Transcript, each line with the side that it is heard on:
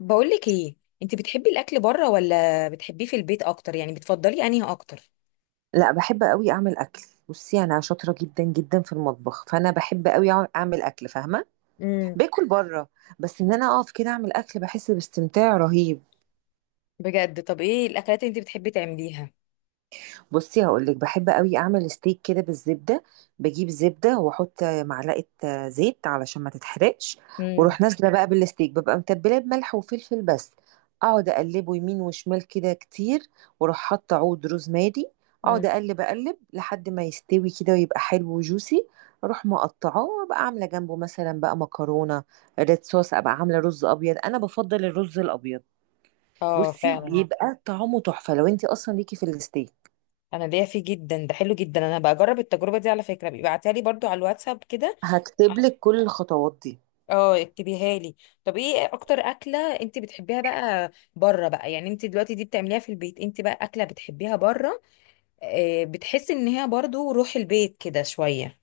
left: بقولك ايه؟ انت بتحبي الاكل بره ولا بتحبيه في البيت اكتر؟ يعني بتفضلي انهي اكتر؟
right: لا، بحب قوي اعمل اكل. بصي، انا شاطره جدا جدا في المطبخ، فانا بحب قوي اعمل اكل، فاهمه؟
left: امم
right: باكل بره. بس ان انا اقف كده اعمل اكل بحس باستمتاع رهيب.
left: بجد، طب ايه الاكلات اللي انت بتحبي تعمليها؟
right: بصي، هقولك، بحب قوي اعمل ستيك كده بالزبده. بجيب زبده واحط معلقه زيت علشان ما تتحرقش.
left: امم
right: واروح نازله بقى بالستيك، ببقى متبلاه بملح وفلفل بس. اقعد اقلبه يمين وشمال كده كتير. واروح حاطه عود روزماري. اقعد
left: مم.
right: اقلب اقلب لحد ما يستوي كده، ويبقى حلو وجوسي. اروح مقطعاه، وابقى عامله جنبه مثلا بقى مكرونه. ريد صوص، ابقى عامله رز ابيض، انا بفضل الرز الابيد.
left: اه،
right: بصي، الله،
left: فعلا.
right: بيبقى طعمه تحفه لو انت اصلا ليكي في الستيك.
left: انا ليا فيه جدا، ده حلو جدا. انا بجرب التجربه دي، على فكره بيبعتها لي برضو على الواتساب كده.
right: هكتب لك كل الخطوات دي.
left: اه، اكتبيها لي. طب ايه اكتر اكله انت بتحبيها بقى بره بقى؟ يعني انت دلوقتي دي بتعمليها في البيت، انت بقى اكله بتحبيها بره؟ بتحسي ان هي برضو روح البيت كده شويه؟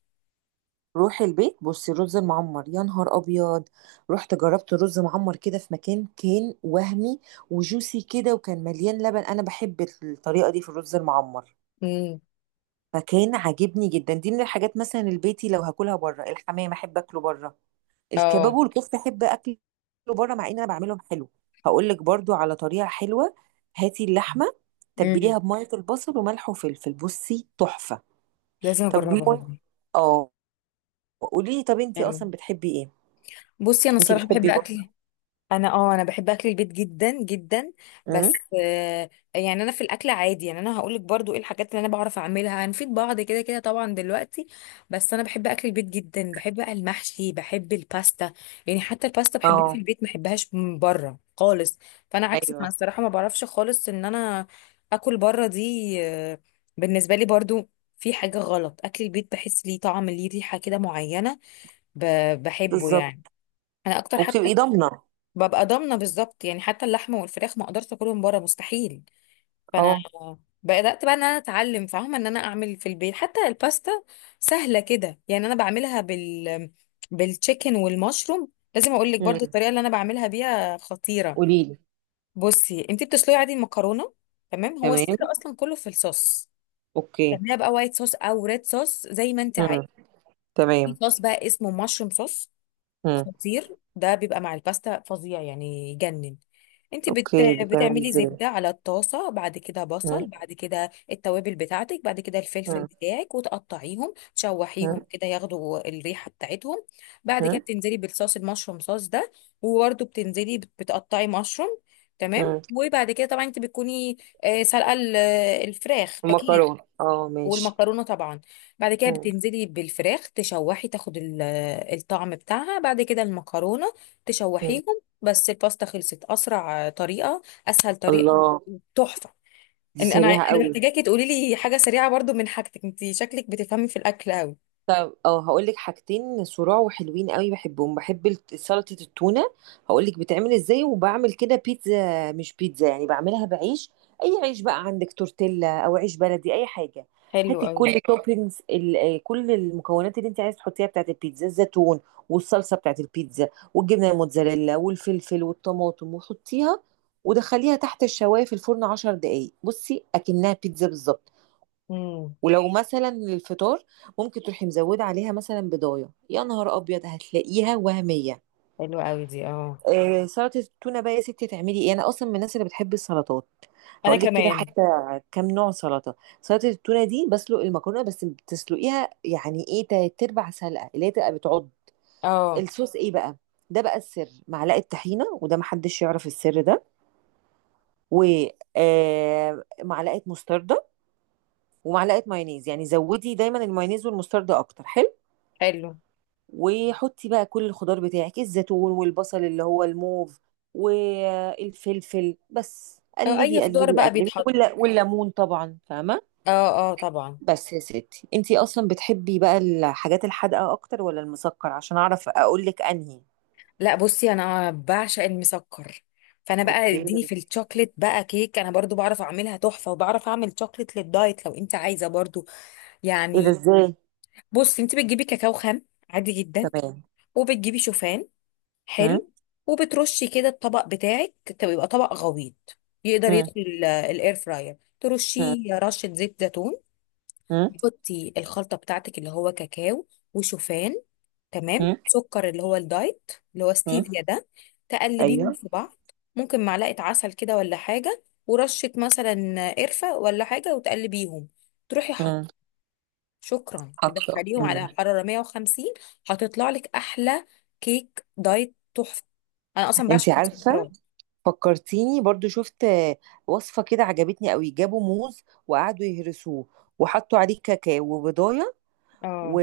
right: روحي البيت، بصي، رز معمر، يا نهار ابيض. رحت جربت رز معمر كده في مكان، كان وهمي. وجوسي كده، وكان مليان لبن، انا بحب الطريقه دي في الرز المعمر.
left: امم
right: فكان عاجبني جدا، دي من الحاجات. مثلا البيتي لو هاكلها بره، الحمام احب اكله بره. الكباب
left: اه.
right: والكفته احب اكله بره، مع ان انا بعملهم حلو. هقول لك برضو على طريقه حلوه. هاتي اللحمه،
left: مم.
right: تبليها بميه البصل وملح وفلفل، بصي تحفه.
left: لازم
right: طب
left: اجربها دي.
right: اه قولي لي، طب انتي اصلا
left: حلو.
right: بتحبي ايه؟
left: بصي، انا
right: انتي
left: الصراحه بحب
right: بتحبي برضه؟
left: اكل. انا بحب اكل البيت جدا جدا.
right: امم.
left: بس يعني انا في الاكل عادي، يعني انا هقولك برضو ايه الحاجات اللي انا بعرف اعملها، هنفيد بعض كده كده طبعا دلوقتي. بس انا بحب اكل البيت جدا، بحب بقى المحشي، بحب الباستا. يعني حتى الباستا بحبها في
right: اه،
left: البيت، ما بحبهاش من بره خالص. فانا عكسك، انا
right: ايوه،
left: الصراحه ما بعرفش خالص ان انا اكل بره دي، بالنسبه لي برضو، في حاجه غلط. اكل البيت بحس ليه طعم، ليه ريحه كده معينه، بحبه
right: بالظبط.
left: يعني. انا اكتر حتى.
right: وبتبقي ضامنه.
left: ببقى ضامنه بالظبط، يعني حتى اللحمه والفراخ ما اقدرش اكلهم بره، مستحيل. فانا
right: اه.
left: بدات بقى ان انا اتعلم، فاهمه، ان انا اعمل في البيت حتى الباستا سهله كده. يعني انا بعملها بالتشيكن والمشروم. لازم اقول لك برضو
right: امم.
left: الطريقه اللي انا بعملها بيها خطيره.
right: قولي لي.
left: بصي، انت بتسلقي عادي المكرونه، تمام. هو السر
right: تمام،
left: اصلا كله في الصوص.
right: اوكي.
left: تعمليها بقى وايت صوص او ريد صوص زي ما انت عايزه.
right: امم.
left: في
right: تمام.
left: صوص بقى اسمه مشروم صوص
right: امم.
left: خطير. ده بيبقى مع الباستا فظيع، يعني يجنن. انت بت...
right: اوكي، بتعملي
left: بتعملي
right: ازاي؟
left: زبدة على الطاسة، بعد كده بصل،
right: امم.
left: بعد كده التوابل بتاعتك، بعد كده الفلفل
right: امم.
left: بتاعك، وتقطعيهم تشوحيهم
right: امم.
left: كده ياخدوا الريحة بتاعتهم. بعد كده
right: امم.
left: بتنزلي بالصوص المشروم صوص ده. وبرده بتنزلي بتقطعي مشروم. تمام.
right: امم.
left: وبعد كده طبعا انت بتكوني سلقة الفراخ اكيد،
right: المكرونه، اه، ماشي.
left: والمكرونه طبعا. بعد كده
right: امم.
left: بتنزلي بالفراخ تشوحي تاخد الطعم بتاعها، بعد كده المكرونه
right: امم.
left: تشوحيهم. بس الباستا خلصت. اسرع طريقه، اسهل طريقه،
right: الله.
left: تحفه.
right: دي
left: ان انا
right: سريعه
left: انا
right: قوي.
left: محتاجاكي تقولي لي حاجه سريعه برضو من حاجتك، انت شكلك بتفهمي في الاكل قوي.
right: طب هقول لك حاجتين صراع وحلوين قوي، بحبهم، بحب سلطة التونة. هقول لك بتعمل ازاي. وبعمل كده بيتزا مش بيتزا، يعني بعملها بعيش. اي عيش بقى عندك، تورتيلا او عيش بلدي، اي حاجة.
left: حلو
right: هاتي
left: قوي.
right: كل توبينجز، كل المكونات اللي انت عايز تحطيها بتاعت البيتزا، الزيتون والصلصة بتاعت البيتزا والجبنة الموتزاريلا والفلفل والطماطم، وحطيها ودخليها تحت الشواية في الفرن 10 دقايق. بصي، اكنها بيتزا بالظبط.
left: امم
right: ولو مثلا الفطار ممكن تروحي مزوده عليها مثلا بضايه، يا نهار ابيض هتلاقيها وهميه.
left: حلو قوي دي، اه.
right: سلطه التونه بقى، يا ستي، تعملي ايه؟ انا اصلا من الناس اللي بتحب السلطات.
left: انا
right: هقول لك كده
left: كمان.
right: حتى كام نوع سلطه. سلطه التونه دي، بسلق المكرونه بس، بتسلقيها يعني ايه تلات ارباع سلقه، اللي هي تبقى بتعض.
left: اه.
right: الصوص ايه بقى؟ ده بقى السر، معلقه طحينه، وده محدش يعرف السر ده. ومعلقه مستردة. ومعلقه مايونيز، يعني زودي دايما المايونيز والمستردة اكتر، حلو.
left: حلو.
right: وحطي بقى كل الخضار بتاعك، الزيتون والبصل اللي هو الموف والفلفل، بس
left: اه، اي
right: قلبي
left: خضار
right: قلبي
left: بقى
right: قلبي،
left: بيتحط.
right: ولا والليمون طبعا، فاهمه؟
left: اه. اه طبعا.
right: بس يا ستي، انتي اصلا بتحبي بقى الحاجات الحادقه اكتر ولا المسكر؟ عشان اعرف اقول لك انهي.
left: لا، بصي انا بعشق المسكر. فانا بقى
right: اوكي،
left: اديني
right: ايه
left: في الشوكليت بقى. كيك انا برضو بعرف اعملها تحفه، وبعرف اعمل شوكليت للدايت لو انت عايزه برضو.
right: ده؟
left: يعني،
right: ازاي؟
left: بصي انت بتجيبي كاكاو خام عادي جدا،
right: تمام.
left: وبتجيبي شوفان.
right: هم؟
left: حلو. وبترشي كده الطبق بتاعك، يبقى طبق غويط يقدر
right: هم؟
left: يدخل الاير فراير.
right: هم؟
left: ترشيه رشه زيت زيتون.
right: هم؟
left: تحطي الخلطه بتاعتك اللي هو كاكاو وشوفان، تمام،
right: هم؟
left: سكر اللي هو الدايت اللي هو
right: هم؟
left: ستيفيا ده. تقلبيهم
right: ايوه.
left: في بعض. ممكن معلقة عسل كده ولا حاجة، ورشة مثلا قرفة ولا حاجة، وتقلبيهم. تروحي
right: هم.
left: حط، شكرا،
right: حاطه.
left: تدخليهم على
right: هم.
left: حرارة 150. هتطلع لك أحلى كيك دايت تحفة. أنا أصلا بعشق
right: انتي عارفه،
left: المسكرات.
right: فكرتيني. برضو شفت وصفة كده عجبتني قوي، جابوا موز وقعدوا يهرسوه. وحطوا عليه كاكاو وبضاية. و...
left: اه.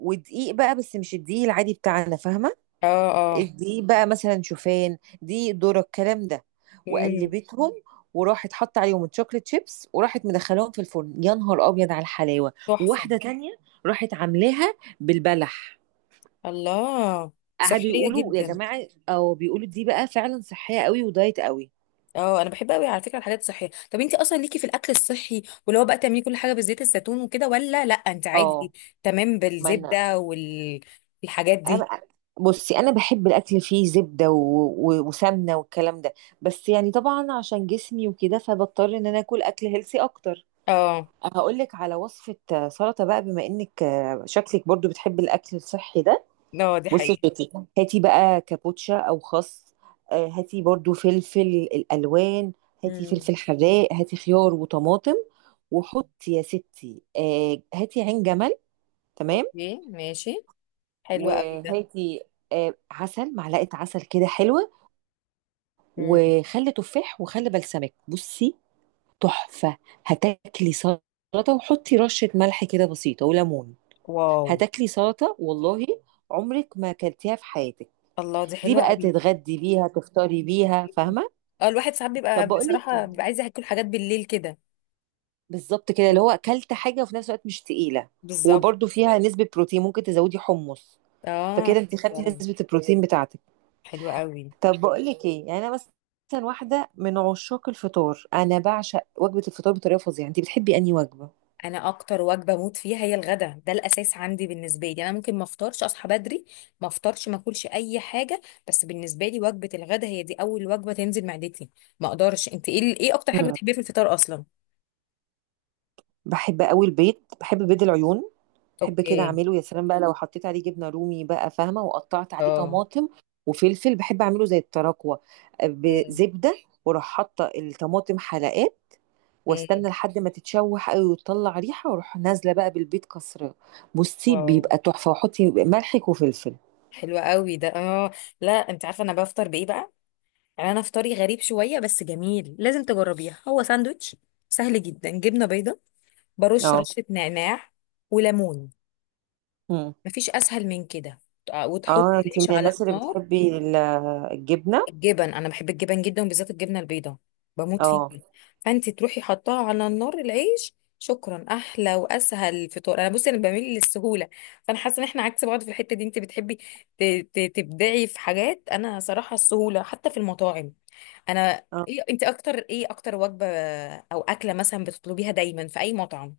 right: ودقيق بقى، بس مش الدقيق العادي بتاعنا، فاهمة؟
left: اه. اه.
right: الدقيق بقى مثلا شوفان، دقيق ذرة، الكلام ده.
left: امم
right: وقلبتهم، وراحت حط عليهم الشوكليت شيبس، وراحت مدخلاهم في الفرن، يا نهار ابيض، على الحلاوة.
left: تحفة.
right: وواحدة تانية راحت عاملاها بالبلح.
left: الله.
right: قعدوا
left: صحية
right: يقولوا يا
left: جدا.
right: جماعة، او بيقولوا دي بقى فعلا صحية قوي ودايت قوي.
left: اه، انا بحب قوي على فكره الحاجات الصحيه. طب انت اصلا ليكي في الاكل الصحي، واللي هو بقى تعملي كل حاجه بزيت الزيتون وكده، ولا لا انت
right: اه.
left: عادي تمام
right: ما انا
left: بالزبده والحاجات دي؟
right: انا بصي انا بحب الاكل فيه زبده وسمنه والكلام ده. بس يعني طبعا عشان جسمي وكده، فبضطر ان انا اكل اكل هيلسي اكتر.
left: اه.
right: هقول لك على وصفه، سلطه بقى، بما انك شكلك برضو بتحبي الاكل الصحي ده.
left: اه دي
right: بصي
left: حقيقه.
right: يا ستي، هاتي بقى كابوتشا او خس. هاتي برضو فلفل، الالوان. هاتي
left: امم
right: فلفل حراق، هاتي خيار وطماطم. وحطي يا ستي هاتي عين جمل. تمام.
left: اوكي، ماشي. حلو قوي ده.
right: وهاتي عسل، معلقة عسل كده حلوة.
left: امم
right: وخل تفاح وخل بلسمك، بصي تحفة. هتاكلي سلطة. وحطي رشة ملح كده بسيطة وليمون.
left: واو.
right: هتاكلي سلطة والله عمرك ما اكلتيها في حياتك.
left: الله دي
right: دي
left: حلوه
right: بقى
left: قوي.
right: تتغدي بيها تفطري بيها،
left: مم.
right: فاهمة؟
left: اه، الواحد ساعات بيبقى
right: طب بقول
left: بصراحه
right: لك،
left: بيبقى عايز ياكل حاجات بالليل كده.
right: بالظبط كده
left: مم.
right: اللي هو اكلت حاجة وفي نفس الوقت مش تقيلة.
left: بالظبط.
right: وبرده فيها نسبة بروتين، ممكن تزودي حمص،
left: اه.
right: فكده انت
left: حلو
right: خدتي
left: قوي.
right: نسبة البروتين بتاعتك.
left: حلو قوي.
right: طب بقول لك ايه، يعني انا مثلا واحده من عشاق الفطار، انا بعشق وجبه الفطار بطريقه فظيعه. انت بتحبي انهي وجبه؟
left: انا اكتر وجبه بموت فيها هي الغدا. ده الاساس عندي. بالنسبه لي انا ممكن ما افطرش، اصحى بدري ما افطرش، ما اكلش اي حاجه. بس بالنسبه لي وجبه الغدا هي دي اول وجبه تنزل معدتي، ما اقدرش. انت ايه، ايه اكتر حاجه
right: مم.
left: بتحبيها في الفطار اصلا؟
right: بحب قوي البيض. بحب بيض العيون. بحب كده
left: اوكي.
right: اعمله، يا سلام بقى، لو حطيت عليه جبنه رومي بقى، فاهمه؟ وقطعت عليه
left: اه.
right: طماطم وفلفل. بحب اعمله زي التراكوه
left: امم
right: بزبده، واروح حاطه الطماطم حلقات،
left: امم
right: واستنى لحد ما تتشوح قوي وتطلع ريحه، واروح نازله بقى بالبيض كسره. بصي
left: واو،
right: بيبقى تحفه، واحطي ملحك وفلفل.
left: حلوة قوي ده، اه. لا انت عارفه انا بفطر بايه بقى؟ يعني انا فطاري غريب شويه بس جميل، لازم تجربيها. هو ساندوتش سهل جدا، جبنه بيضه، برش
right: اه.
left: رشه نعناع وليمون.
right: مم.
left: مفيش اسهل من كده. وتحط
right: اه، انت
left: العيش
right: من
left: على
right: الناس اللي
left: النار.
right: بتحبي الجبنة.
left: الجبن، انا بحب الجبن جدا وبالذات الجبنه البيضاء، بموت فيها.
right: اه.
left: فانت تروحي حطاها على النار العيش، شكرا، احلى واسهل فطار. انا بصي انا بميل للسهوله. فانا حاسه ان احنا عكس بعض في الحته دي، انت بتحبي تبدعي في حاجات، انا صراحه السهوله حتى في المطاعم. انا
right: اه.
left: ايه، انت اكتر ايه، اكتر وجبه او اكله مثلا بتطلبيها دايما في اي مطعم؟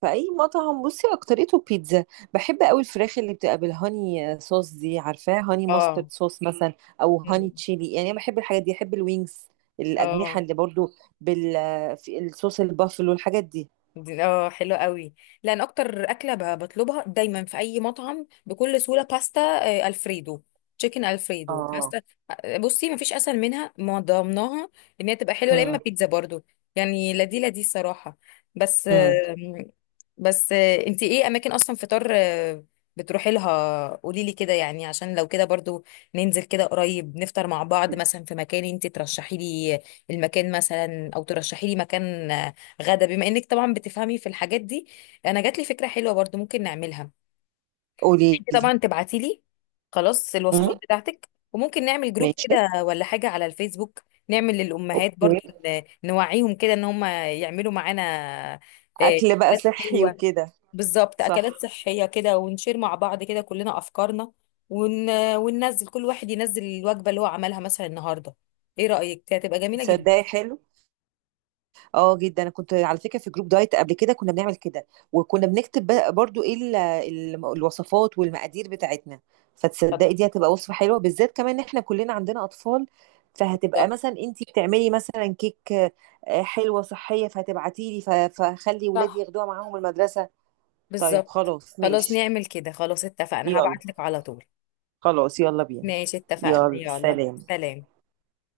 right: في اي مطعم، بصي، اكتريته بيتزا. بحب قوي الفراخ اللي بتبقى بالهاني صوص دي، عارفاه، هاني ماسترد
left: اه.
right: صوص مثلا، او هاني
left: مم.
right: تشيلي. يعني انا بحب الحاجات دي، بحب الوينجز، الاجنحة،
left: اه.
right: اللي برضو بال في الصوص البافلو، الحاجات دي.
left: اه، حلو قوي. لان اكتر اكله بطلبها دايما في اي مطعم بكل سهوله باستا، الفريدو، تشيكن الفريدو
right: اه.
left: باستا. بصي مفيش اسهل منها، ما ضمناها ان هي تبقى حلوه. لا اما
right: امم.
left: بيتزا برضو، يعني لا دي صراحه. بس
right: امم.
left: بس انتي ايه اماكن اصلا فطار بتروحي لها؟ قولي لي كده، يعني عشان لو كده برضو ننزل كده قريب نفطر مع بعض مثلا في مكان انتي ترشحي لي المكان، مثلا، او ترشحي لي مكان غدا، بما انك طبعا بتفهمي في الحاجات دي. انا جات لي فكره حلوه برضو ممكن نعملها.
right: قولي
left: انت
right: لي.
left: طبعا تبعتي لي خلاص الوصفات
right: امم.
left: بتاعتك، وممكن نعمل جروب
right: ماشي.
left: كده ولا حاجه على الفيسبوك. نعمل للامهات
right: اوكي.
left: برضو نوعيهم كده ان هم يعملوا معانا
right: اكل بقى
left: اكلات
right: صحي
left: حلوه.
right: وكده.
left: بالظبط، اكلات
right: صح.
left: صحيه كده، ونشير مع بعض كده كلنا افكارنا. ون... وننزل كل واحد ينزل الوجبه اللي هو عملها مثلا النهارده. ايه رايك؟ دي هتبقى جميله جدا.
right: صدقي حلو. اه، جدا. انا كنت على فكره في جروب دايت قبل كده، كنا بنعمل كده، وكنا بنكتب بقى برضو ايه الوصفات والمقادير بتاعتنا. فتصدقي دي هتبقى وصفه حلوه، بالذات كمان ان احنا كلنا عندنا اطفال. فهتبقى
left: بالظبط.
right: مثلا انتي بتعملي مثلا كيك حلوه صحيه، فهتبعتي لي فخلي ولادي
left: صح.
right: ياخدوها معاهم المدرسه. طيب
left: بالظبط.
right: خلاص،
left: خلاص
right: ماشي.
left: نعمل كده، خلاص اتفقنا،
right: يلا،
left: هبعتلك على طول.
right: خلاص يلا بينا.
left: ماشي، اتفقنا،
right: يلا،
left: يلا
right: سلام.
left: سلام.